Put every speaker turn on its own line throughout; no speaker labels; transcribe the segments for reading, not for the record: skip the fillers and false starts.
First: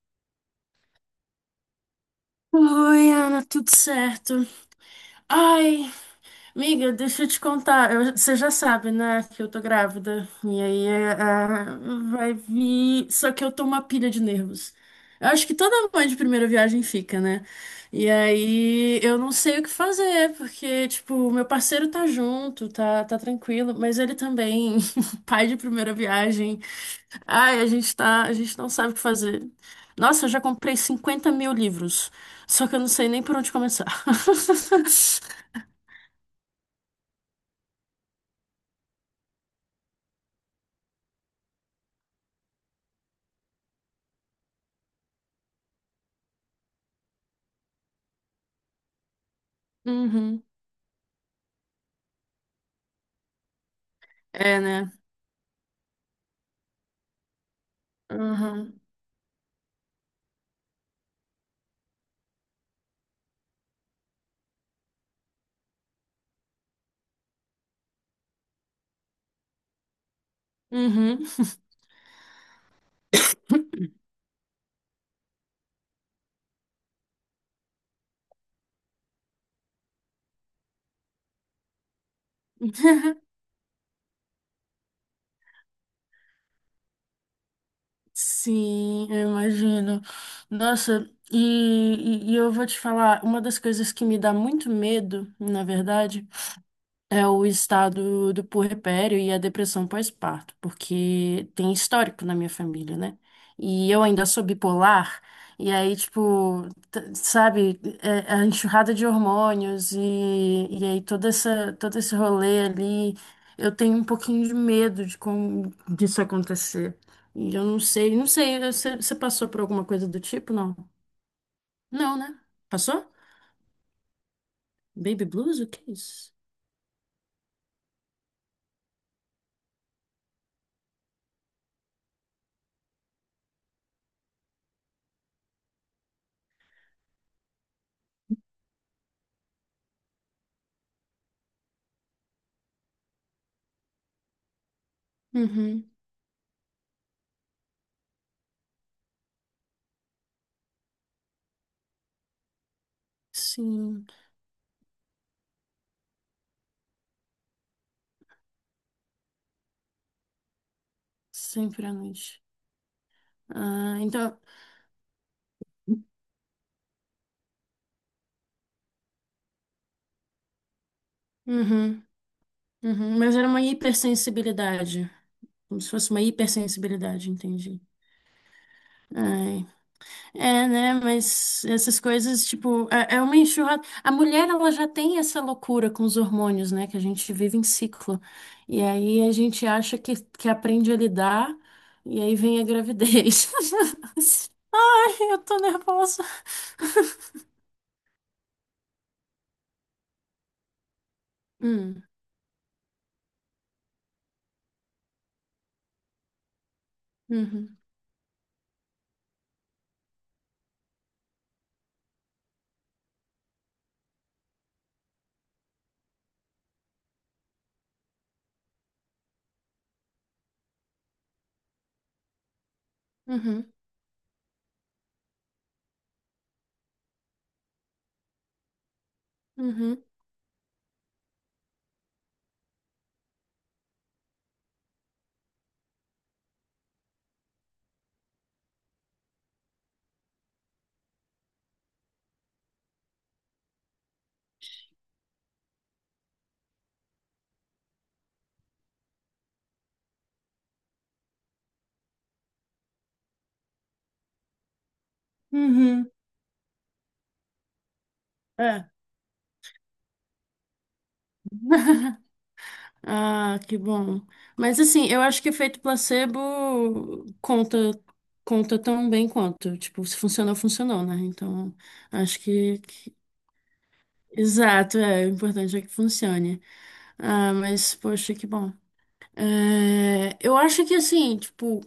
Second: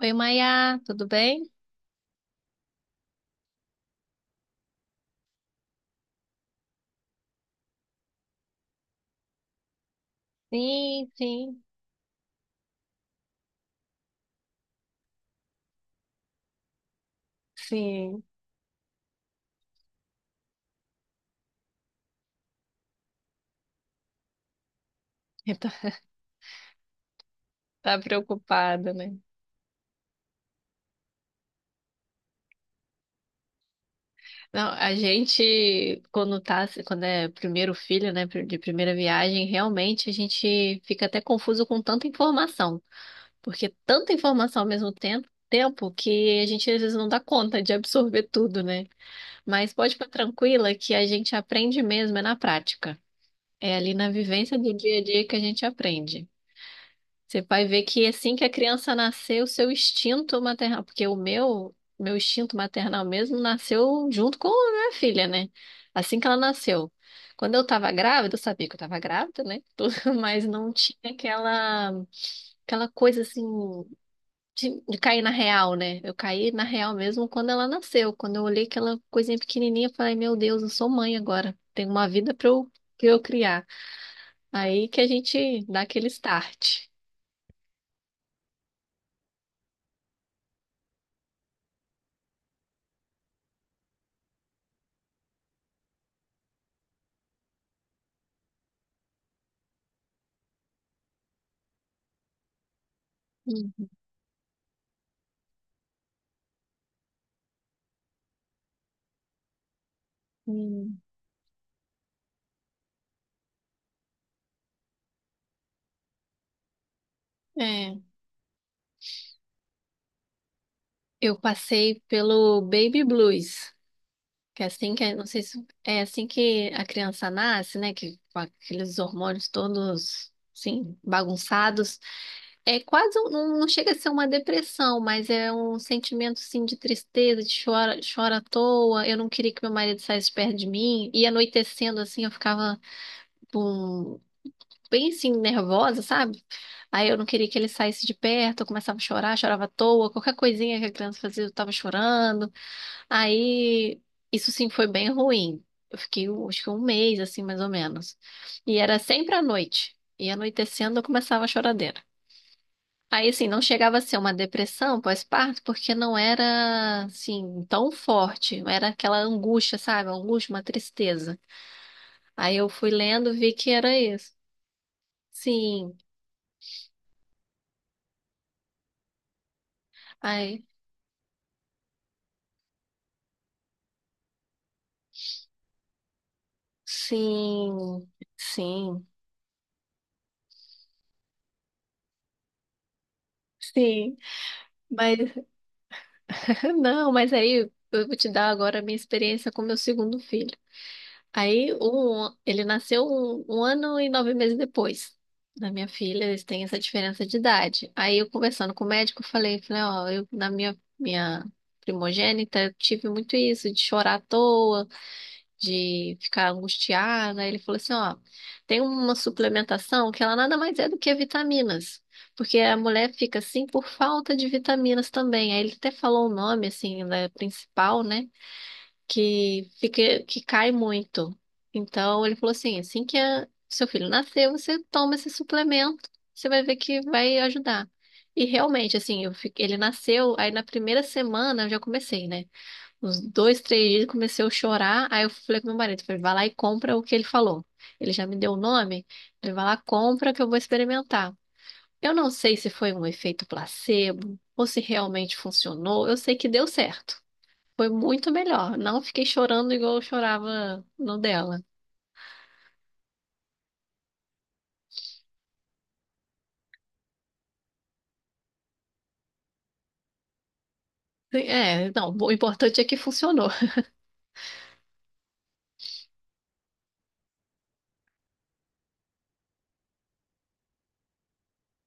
Oi, Maia, tudo bem?
Oi, Ana, tudo certo? Ai, amiga, deixa eu te contar. Você já sabe, né, que eu tô grávida. E aí
Sim,
é,
sim,
vai vir. Só que eu tô uma pilha de nervos. Eu acho que toda mãe de primeira viagem fica, né? E
sim.
aí eu não sei o que fazer, porque, tipo, meu parceiro tá junto, tá tranquilo, mas ele também, pai de primeira viagem. Ai,
Tá
a gente não
preocupada,
sabe o que
né?
fazer. Nossa, eu já comprei 50 mil livros, só que eu não sei nem por onde começar.
Não, a gente, quando é primeiro filho, né, de primeira viagem, realmente a gente fica até confuso com tanta informação, porque tanta informação ao mesmo tempo que a gente às vezes não dá conta de absorver tudo, né? Mas pode ficar
Uhum.
tranquila que a gente aprende mesmo, é na prática. É ali na vivência
É,
do
né?
dia a dia que a gente aprende. Você vai ver que assim que a
Uhum.
criança nascer, o seu instinto maternal, porque o meu instinto maternal mesmo nasceu junto com a minha filha, né? Assim que ela nasceu. Quando eu tava grávida, eu sabia que eu tava grávida, né? Tudo, mas não tinha
Uhum.
aquela coisa assim de cair na real, né? Eu caí na real mesmo quando ela nasceu. Quando eu olhei aquela coisinha pequenininha, eu falei, meu Deus, eu sou mãe agora. Tenho uma vida pra eu criar. Aí que a gente dá aquele start.
Sim, eu imagino. Nossa, e eu vou te falar, uma das coisas que me dá muito medo, na verdade, é o estado do puerpério e a depressão pós-parto, porque tem histórico na minha família, né? E eu ainda sou bipolar, e aí, tipo, é a enxurrada de hormônios e
Hum.
aí todo esse rolê ali, eu tenho um pouquinho de medo de como disso acontecer. E eu
É,
não sei, você passou por alguma coisa do tipo, não?
eu passei
Não, né?
pelo baby
Passou?
blues, que é assim que, é,
Baby
não sei
blues?
se
O que é
é assim
isso?
que a criança nasce, né, que com aqueles hormônios todos, assim, bagunçados. É quase, não, não chega a ser uma depressão, mas é um sentimento, assim, de tristeza, de chora, chora à toa. Eu não queria que meu marido saísse perto de mim. E anoitecendo, assim, eu ficava bem assim,
Uhum.
nervosa, sabe? Aí eu não queria que ele saísse de perto, eu começava a chorar, chorava à toa, qualquer coisinha que a criança fazia, eu tava chorando. Aí
Sim,
isso sim foi bem ruim. Eu fiquei, acho que um mês, assim, mais ou menos. E era sempre à noite. E anoitecendo eu começava a
sempre à
choradeira.
noite.
Aí, assim, não
Ah,
chegava a ser uma
então.
depressão pós-parto, porque não era, assim, tão forte. Não era aquela angústia, sabe? Uma angústia, uma tristeza.
Uhum,
Aí eu fui
uhum.
lendo,
Mas era
vi
uma
que era isso.
hipersensibilidade. Como se
Sim.
fosse uma hipersensibilidade, entendi. Ai.
Aí.
É, né? Mas essas coisas, tipo, é uma enxurrada. A mulher, ela já tem essa loucura com os hormônios, né? Que a gente vive em
Sim,
ciclo. E
sim,
aí a gente acha que aprende a lidar, e aí vem a gravidez.
sim. Mas
Ai, eu tô nervosa.
não, mas aí eu vou te dar agora a minha experiência com meu segundo filho. Aí
Hum,
ele nasceu um ano e nove meses depois da minha filha, eles têm essa diferença de
uhum,
idade. Aí eu conversando com o médico, eu falei, ó, eu na minha primogênita eu tive muito isso de chorar à toa. De ficar angustiada. Ele falou assim, ó, tem uma suplementação que ela nada mais é do que vitaminas, porque a mulher fica assim
uhum,
por falta de vitaminas também. Aí ele até falou o nome assim da principal, né, que
uhum,
fica que cai muito. Então ele falou assim, assim que seu filho nascer, você toma esse suplemento, você vai ver que vai ajudar. E realmente, assim, eu ele nasceu, aí na primeira semana eu já comecei, né? Uns 2, 3 dias comecei a chorar. Aí eu falei com meu marido, falei, vai lá e compra o que ele falou. Ele já me deu o nome, ele vai lá, compra que eu vou experimentar. Eu não sei se foi um efeito placebo ou se realmente funcionou.
uhum.
Eu sei que deu certo. Foi muito melhor.
É.
Não fiquei chorando igual eu chorava no dela.
Ah, que bom. Mas assim, eu acho que efeito placebo conta tão bem quanto. Tipo, se funcionou, funcionou, né? Então,
É, não, o
acho que,
importante é que
que-
funcionou.
exato, é, o importante é que funcione. Ah, mas, poxa, que bom. É, eu acho que assim, tipo,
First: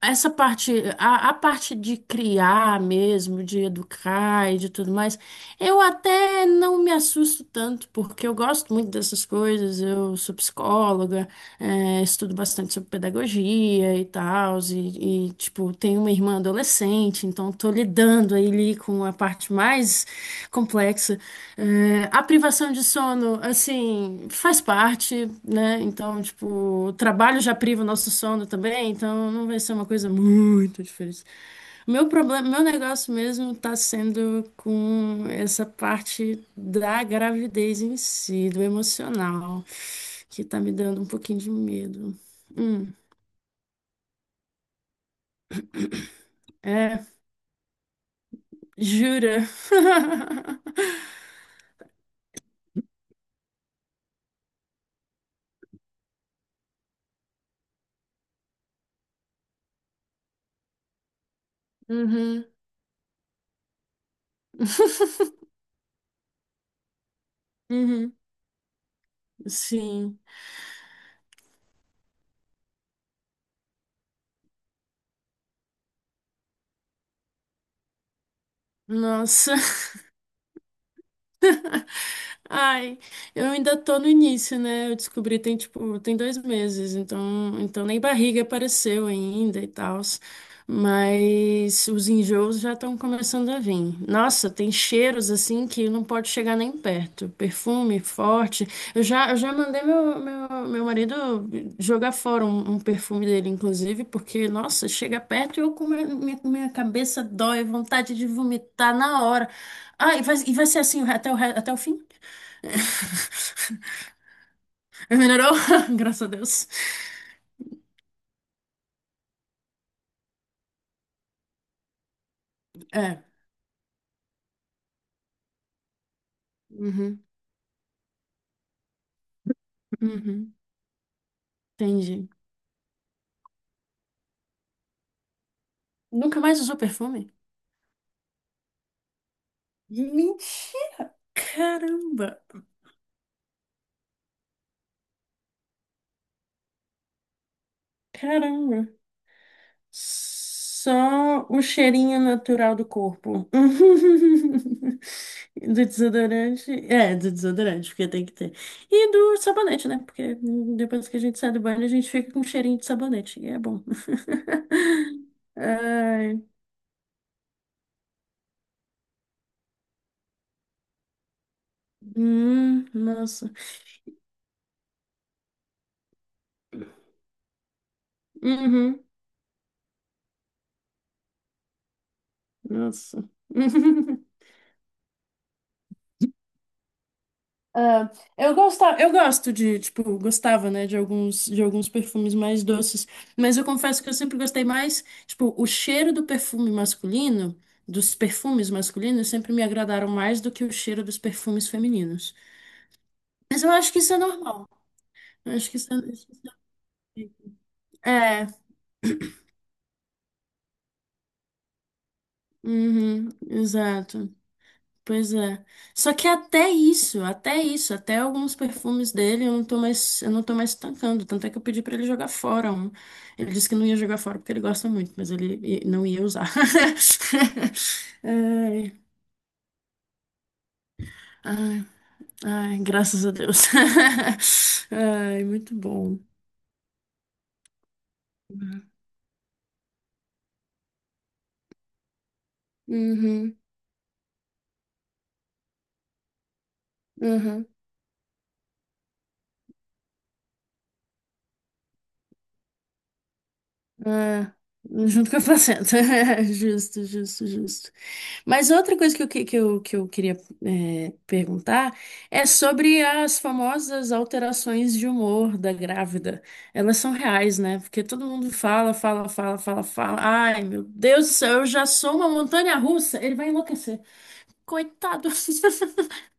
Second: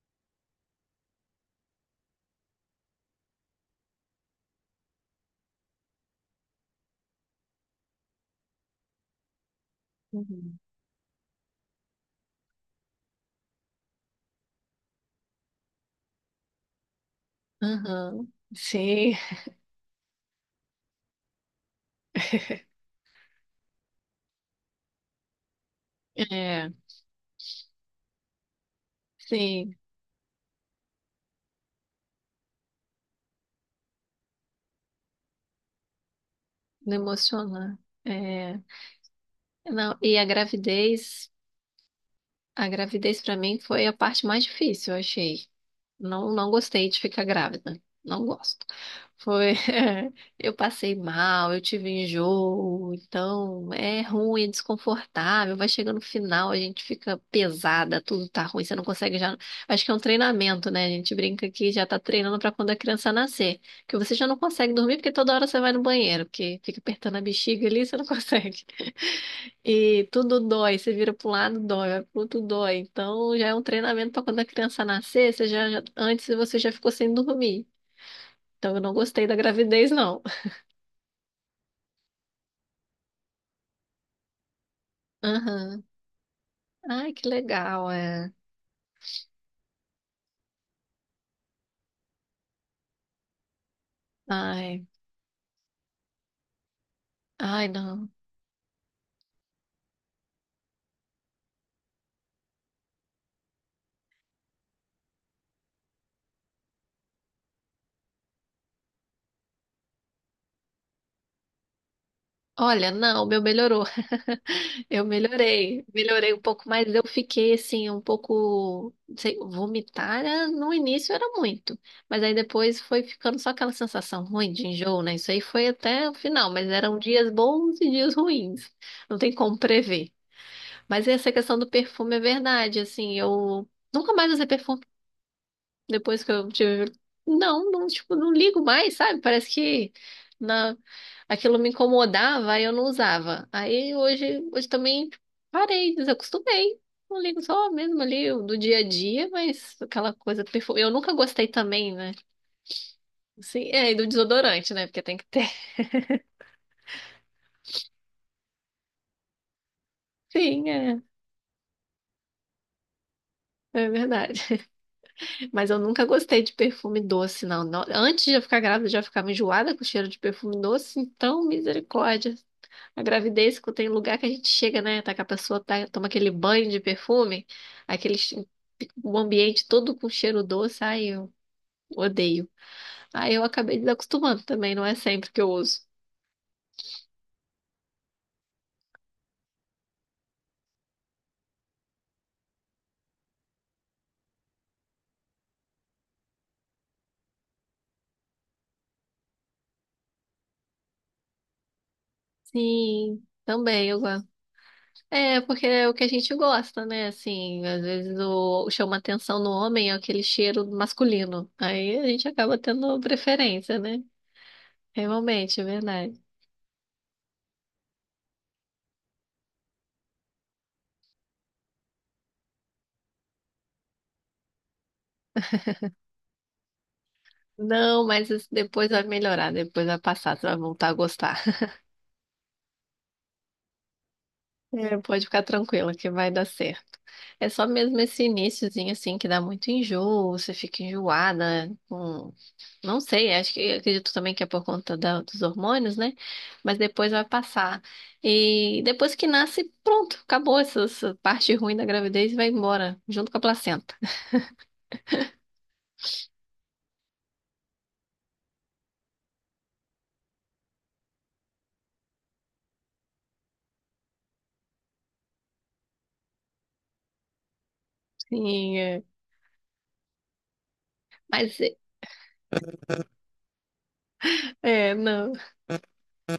essa parte, a parte de criar mesmo, de educar e de tudo mais, eu até não me assusto tanto, porque eu gosto muito dessas coisas, eu sou
Uhum.
psicóloga. É, estudo bastante sobre pedagogia e tal, tipo, tenho uma irmã adolescente, então tô
Aham.
lidando aí ali com a
Sim.
parte mais complexa. É, a privação de sono, assim, faz parte, né? Então,
É,
tipo, o trabalho já priva o nosso sono também, então não vai ser
sim,
uma coisa muito diferente. Meu negócio mesmo tá sendo com essa parte
não
da
emociona.
gravidez em si,
É,
do emocional
não, e a
que tá me dando um
gravidez.
pouquinho de medo.
A
Hum,
gravidez pra mim foi a parte mais difícil, eu achei. Não, não gostei
é,
de ficar grávida. Não gosto.
jura?
Foi, eu passei mal, eu tive enjoo, então é ruim, é desconfortável, vai chegando no final, a gente fica pesada, tudo tá ruim, você não consegue já. Acho que é um treinamento, né? A gente brinca que já tá treinando
Uhum.
pra quando a criança nascer, que você já não consegue dormir porque toda hora você vai no banheiro, porque fica apertando a bexiga ali, você não
Uhum,
consegue. E
sim.
tudo dói, você vira pro lado, dói, vai pro outro dói. Então já é um treinamento para quando a criança nascer, você antes você já ficou sem dormir. Então eu não gostei da
Nossa.
gravidez, não.
Ai, eu ainda tô no início, né? Eu descobri tem
Aham.
tem 2 meses,
Ai, que
então
legal,
nem
é.
barriga apareceu ainda e tal. Mas os enjoos já estão começando a vir. Nossa, tem
Ai,
cheiros assim que não pode chegar nem perto.
ai,
Perfume
não.
forte. Eu já mandei meu marido jogar fora um perfume dele, inclusive, porque, nossa, chega perto e eu com minha cabeça dói, vontade de vomitar na hora. Ah, e vai ser assim até até o fim?
Olha, não, o meu melhorou. Eu
Melhorou?
melhorei,
Graças a
melhorei um pouco,
Deus.
mas eu fiquei assim, um pouco, não sei, vomitar no início era muito, mas aí depois foi
É.
ficando só aquela sensação ruim de enjoo, né? Isso aí foi até o final, mas eram
Uhum,
dias bons e dias ruins, não tem como prever.
uhum,
Mas essa questão do perfume é
entendi.
verdade, assim, eu nunca mais usei perfume. Depois que
Nunca
eu
mais usou
tive.
perfume?
Não, não, tipo, não ligo mais, sabe? Parece que na...
Mentira!
aquilo me
Caramba!
incomodava e eu não usava. Aí hoje também parei, desacostumei. Não ligo só mesmo ali do dia a
Caramba!
dia, mas aquela coisa perfume. Eu nunca gostei
Só o
também, né?
cheirinho natural do corpo.
Sim, é, e do desodorante, né? Porque tem que ter.
Do desodorante. É, do desodorante, porque tem que ter. E do sabonete, né? Porque
Sim, é.
depois que a gente sai do banho, a gente fica com cheirinho de sabonete. E é bom.
É verdade. Mas eu nunca
Ai,
gostei de perfume doce, não. Antes de eu ficar grávida, eu já ficava enjoada com o cheiro de perfume doce, então misericórdia. A
nossa.
gravidez, que tem lugar que a gente chega, né? Tá que a pessoa tá, toma aquele banho de perfume, aquele
Uhum.
o ambiente todo com cheiro doce, ai, eu odeio.
Nossa.
Aí eu acabei desacostumando também, não é sempre que eu uso.
Ah, eu gosto de, de de alguns perfumes mais doces, mas eu confesso que eu sempre gostei mais, tipo, o cheiro do perfume masculino, dos perfumes masculinos sempre me agradaram mais do que o cheiro dos perfumes femininos.
Sim,
Mas eu
também
acho que
eu
isso é
gosto.
normal.
É,
Eu
porque
acho que
é o que a
isso
gente
é...
gosta, né?
ok.
Assim, às vezes
É,
o chama atenção no homem é aquele cheiro masculino. Aí a gente acaba tendo
uhum,
preferência, né?
exato. Pois
Realmente, é
é. Só
verdade.
que até alguns perfumes dele eu não tô mais tancando. Tanto é que eu pedi pra ele jogar fora um. Ele disse que não ia jogar fora porque ele gosta muito, mas não ia usar.
Não, mas isso depois
Ai,
vai melhorar, depois vai passar, você vai voltar a gostar.
ai, ai, graças a Deus.
É, pode ficar
Ai, muito
tranquila que
bom.
vai dar certo. É só mesmo esse iniciozinho assim que dá muito enjoo, você fica enjoada, com... não sei, acho
Uhum,
que acredito também que é por conta dos hormônios, né? Mas depois vai
uhum.
passar. E depois que nasce, pronto, acabou essa parte ruim da gravidez e vai embora, junto com a placenta.
É, junto com a placenta. Justo, justo, justo. Mas outra coisa que eu queria perguntar é sobre as famosas alterações de humor da grávida. Elas são reais, né? Porque todo mundo
Sim,
fala,
é.
fala, fala, fala, fala. Ai, meu Deus do céu,
Mas
eu
é,
já sou uma montanha russa. Ele vai enlouquecer.
é,
Coitado.
não.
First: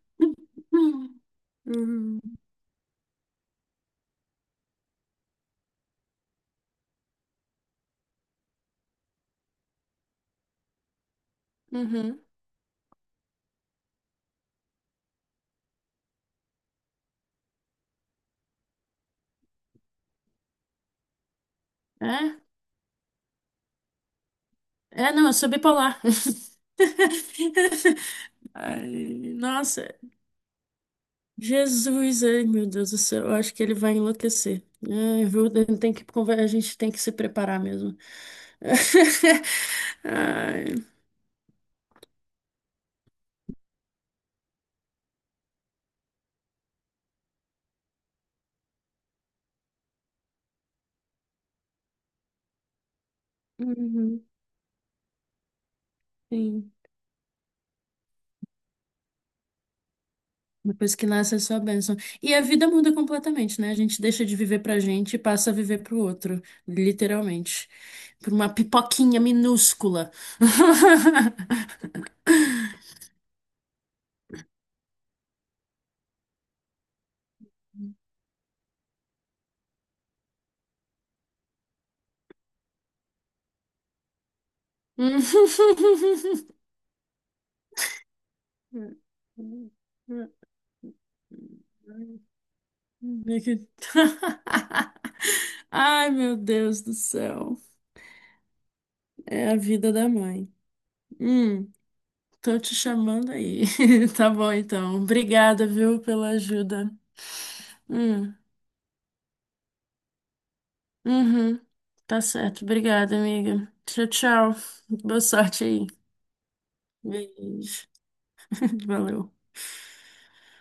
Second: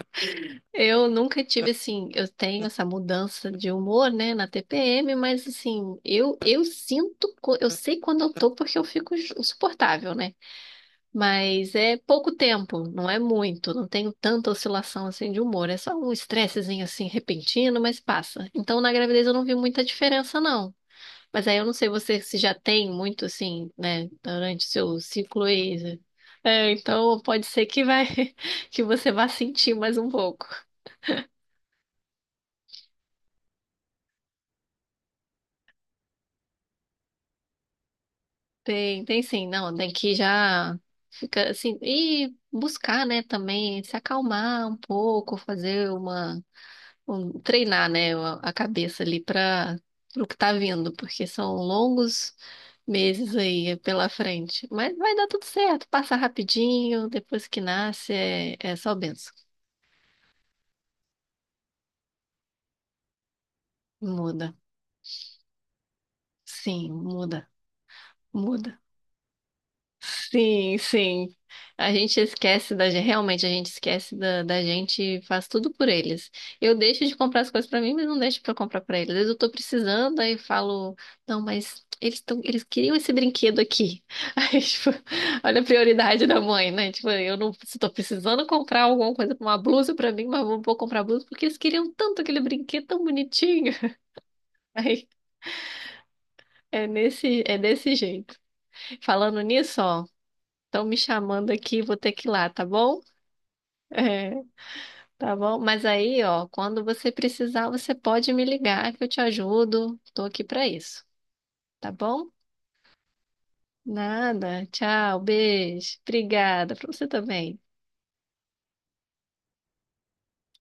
Eu nunca tive assim, eu
Uhum.
tenho essa mudança de humor, né, na TPM, mas assim, eu sinto, eu sei quando eu tô porque eu fico insuportável, né? Mas é
Uhum.
pouco tempo, não é muito, não tenho tanta oscilação assim de humor, é só um estressezinho assim repentino, mas passa. Então na gravidez eu não vi muita diferença não. Mas aí eu não sei você se
É?
já tem muito assim, né, durante o seu
É, não, eu
ciclo
sou
e
bipolar.
é, então pode ser que vai que você vá
Ai,
sentir mais
nossa.
um pouco.
Jesus, ai meu Deus do céu, eu acho que ele vai enlouquecer. Ai, viu? Ele Tem que, conver- A gente tem que se preparar mesmo.
Tem sim, não, tem que
Ai,
já fica assim, e buscar, né, também, se acalmar um pouco, fazer treinar, né, a cabeça ali para o que tá vindo, porque são longos meses aí pela
uhum,
frente. Mas vai dar tudo certo, passa
sim.
rapidinho, depois que nasce é só benção.
Depois que nasce é só bênção. E a vida muda completamente, né? A gente deixa de
Muda,
viver pra gente e passa a viver pro outro,
sim, muda,
literalmente. Por uma
muda.
pipoquinha minúscula.
Sim, sim. A gente esquece da gente, realmente a gente esquece da gente, e faz tudo por eles. Eu deixo de comprar as coisas pra mim, mas não deixo pra comprar pra eles. Às vezes eu tô precisando, aí eu falo, não, mas eles tão, eles queriam esse brinquedo aqui. Aí, tipo, olha a prioridade da mãe, né? Tipo, eu não, se tô precisando comprar alguma coisa, uma blusa pra mim, mas não vou comprar blusa porque eles queriam tanto aquele brinquedo tão
Meio que-
bonitinho. Aí,
Ai, meu Deus do
é
céu.
desse jeito. Falando
É a
nisso,
vida
ó,
da mãe.
estão me chamando
Hum,
aqui, vou ter que ir lá,
tô
tá
te
bom?
chamando aí. Tá
É,
bom, então.
tá bom?
Obrigada,
Mas
viu,
aí,
pela
ó, quando
ajuda.
você precisar, você pode
Hum,
me ligar que eu te ajudo. Tô aqui pra isso,
uhum.
tá
Tá
bom?
certo. Obrigada, amiga. Tchau, tchau.
Nada. Tchau,
Boa sorte aí.
beijo. Obrigada. Pra você também.
Beijo. Valeu.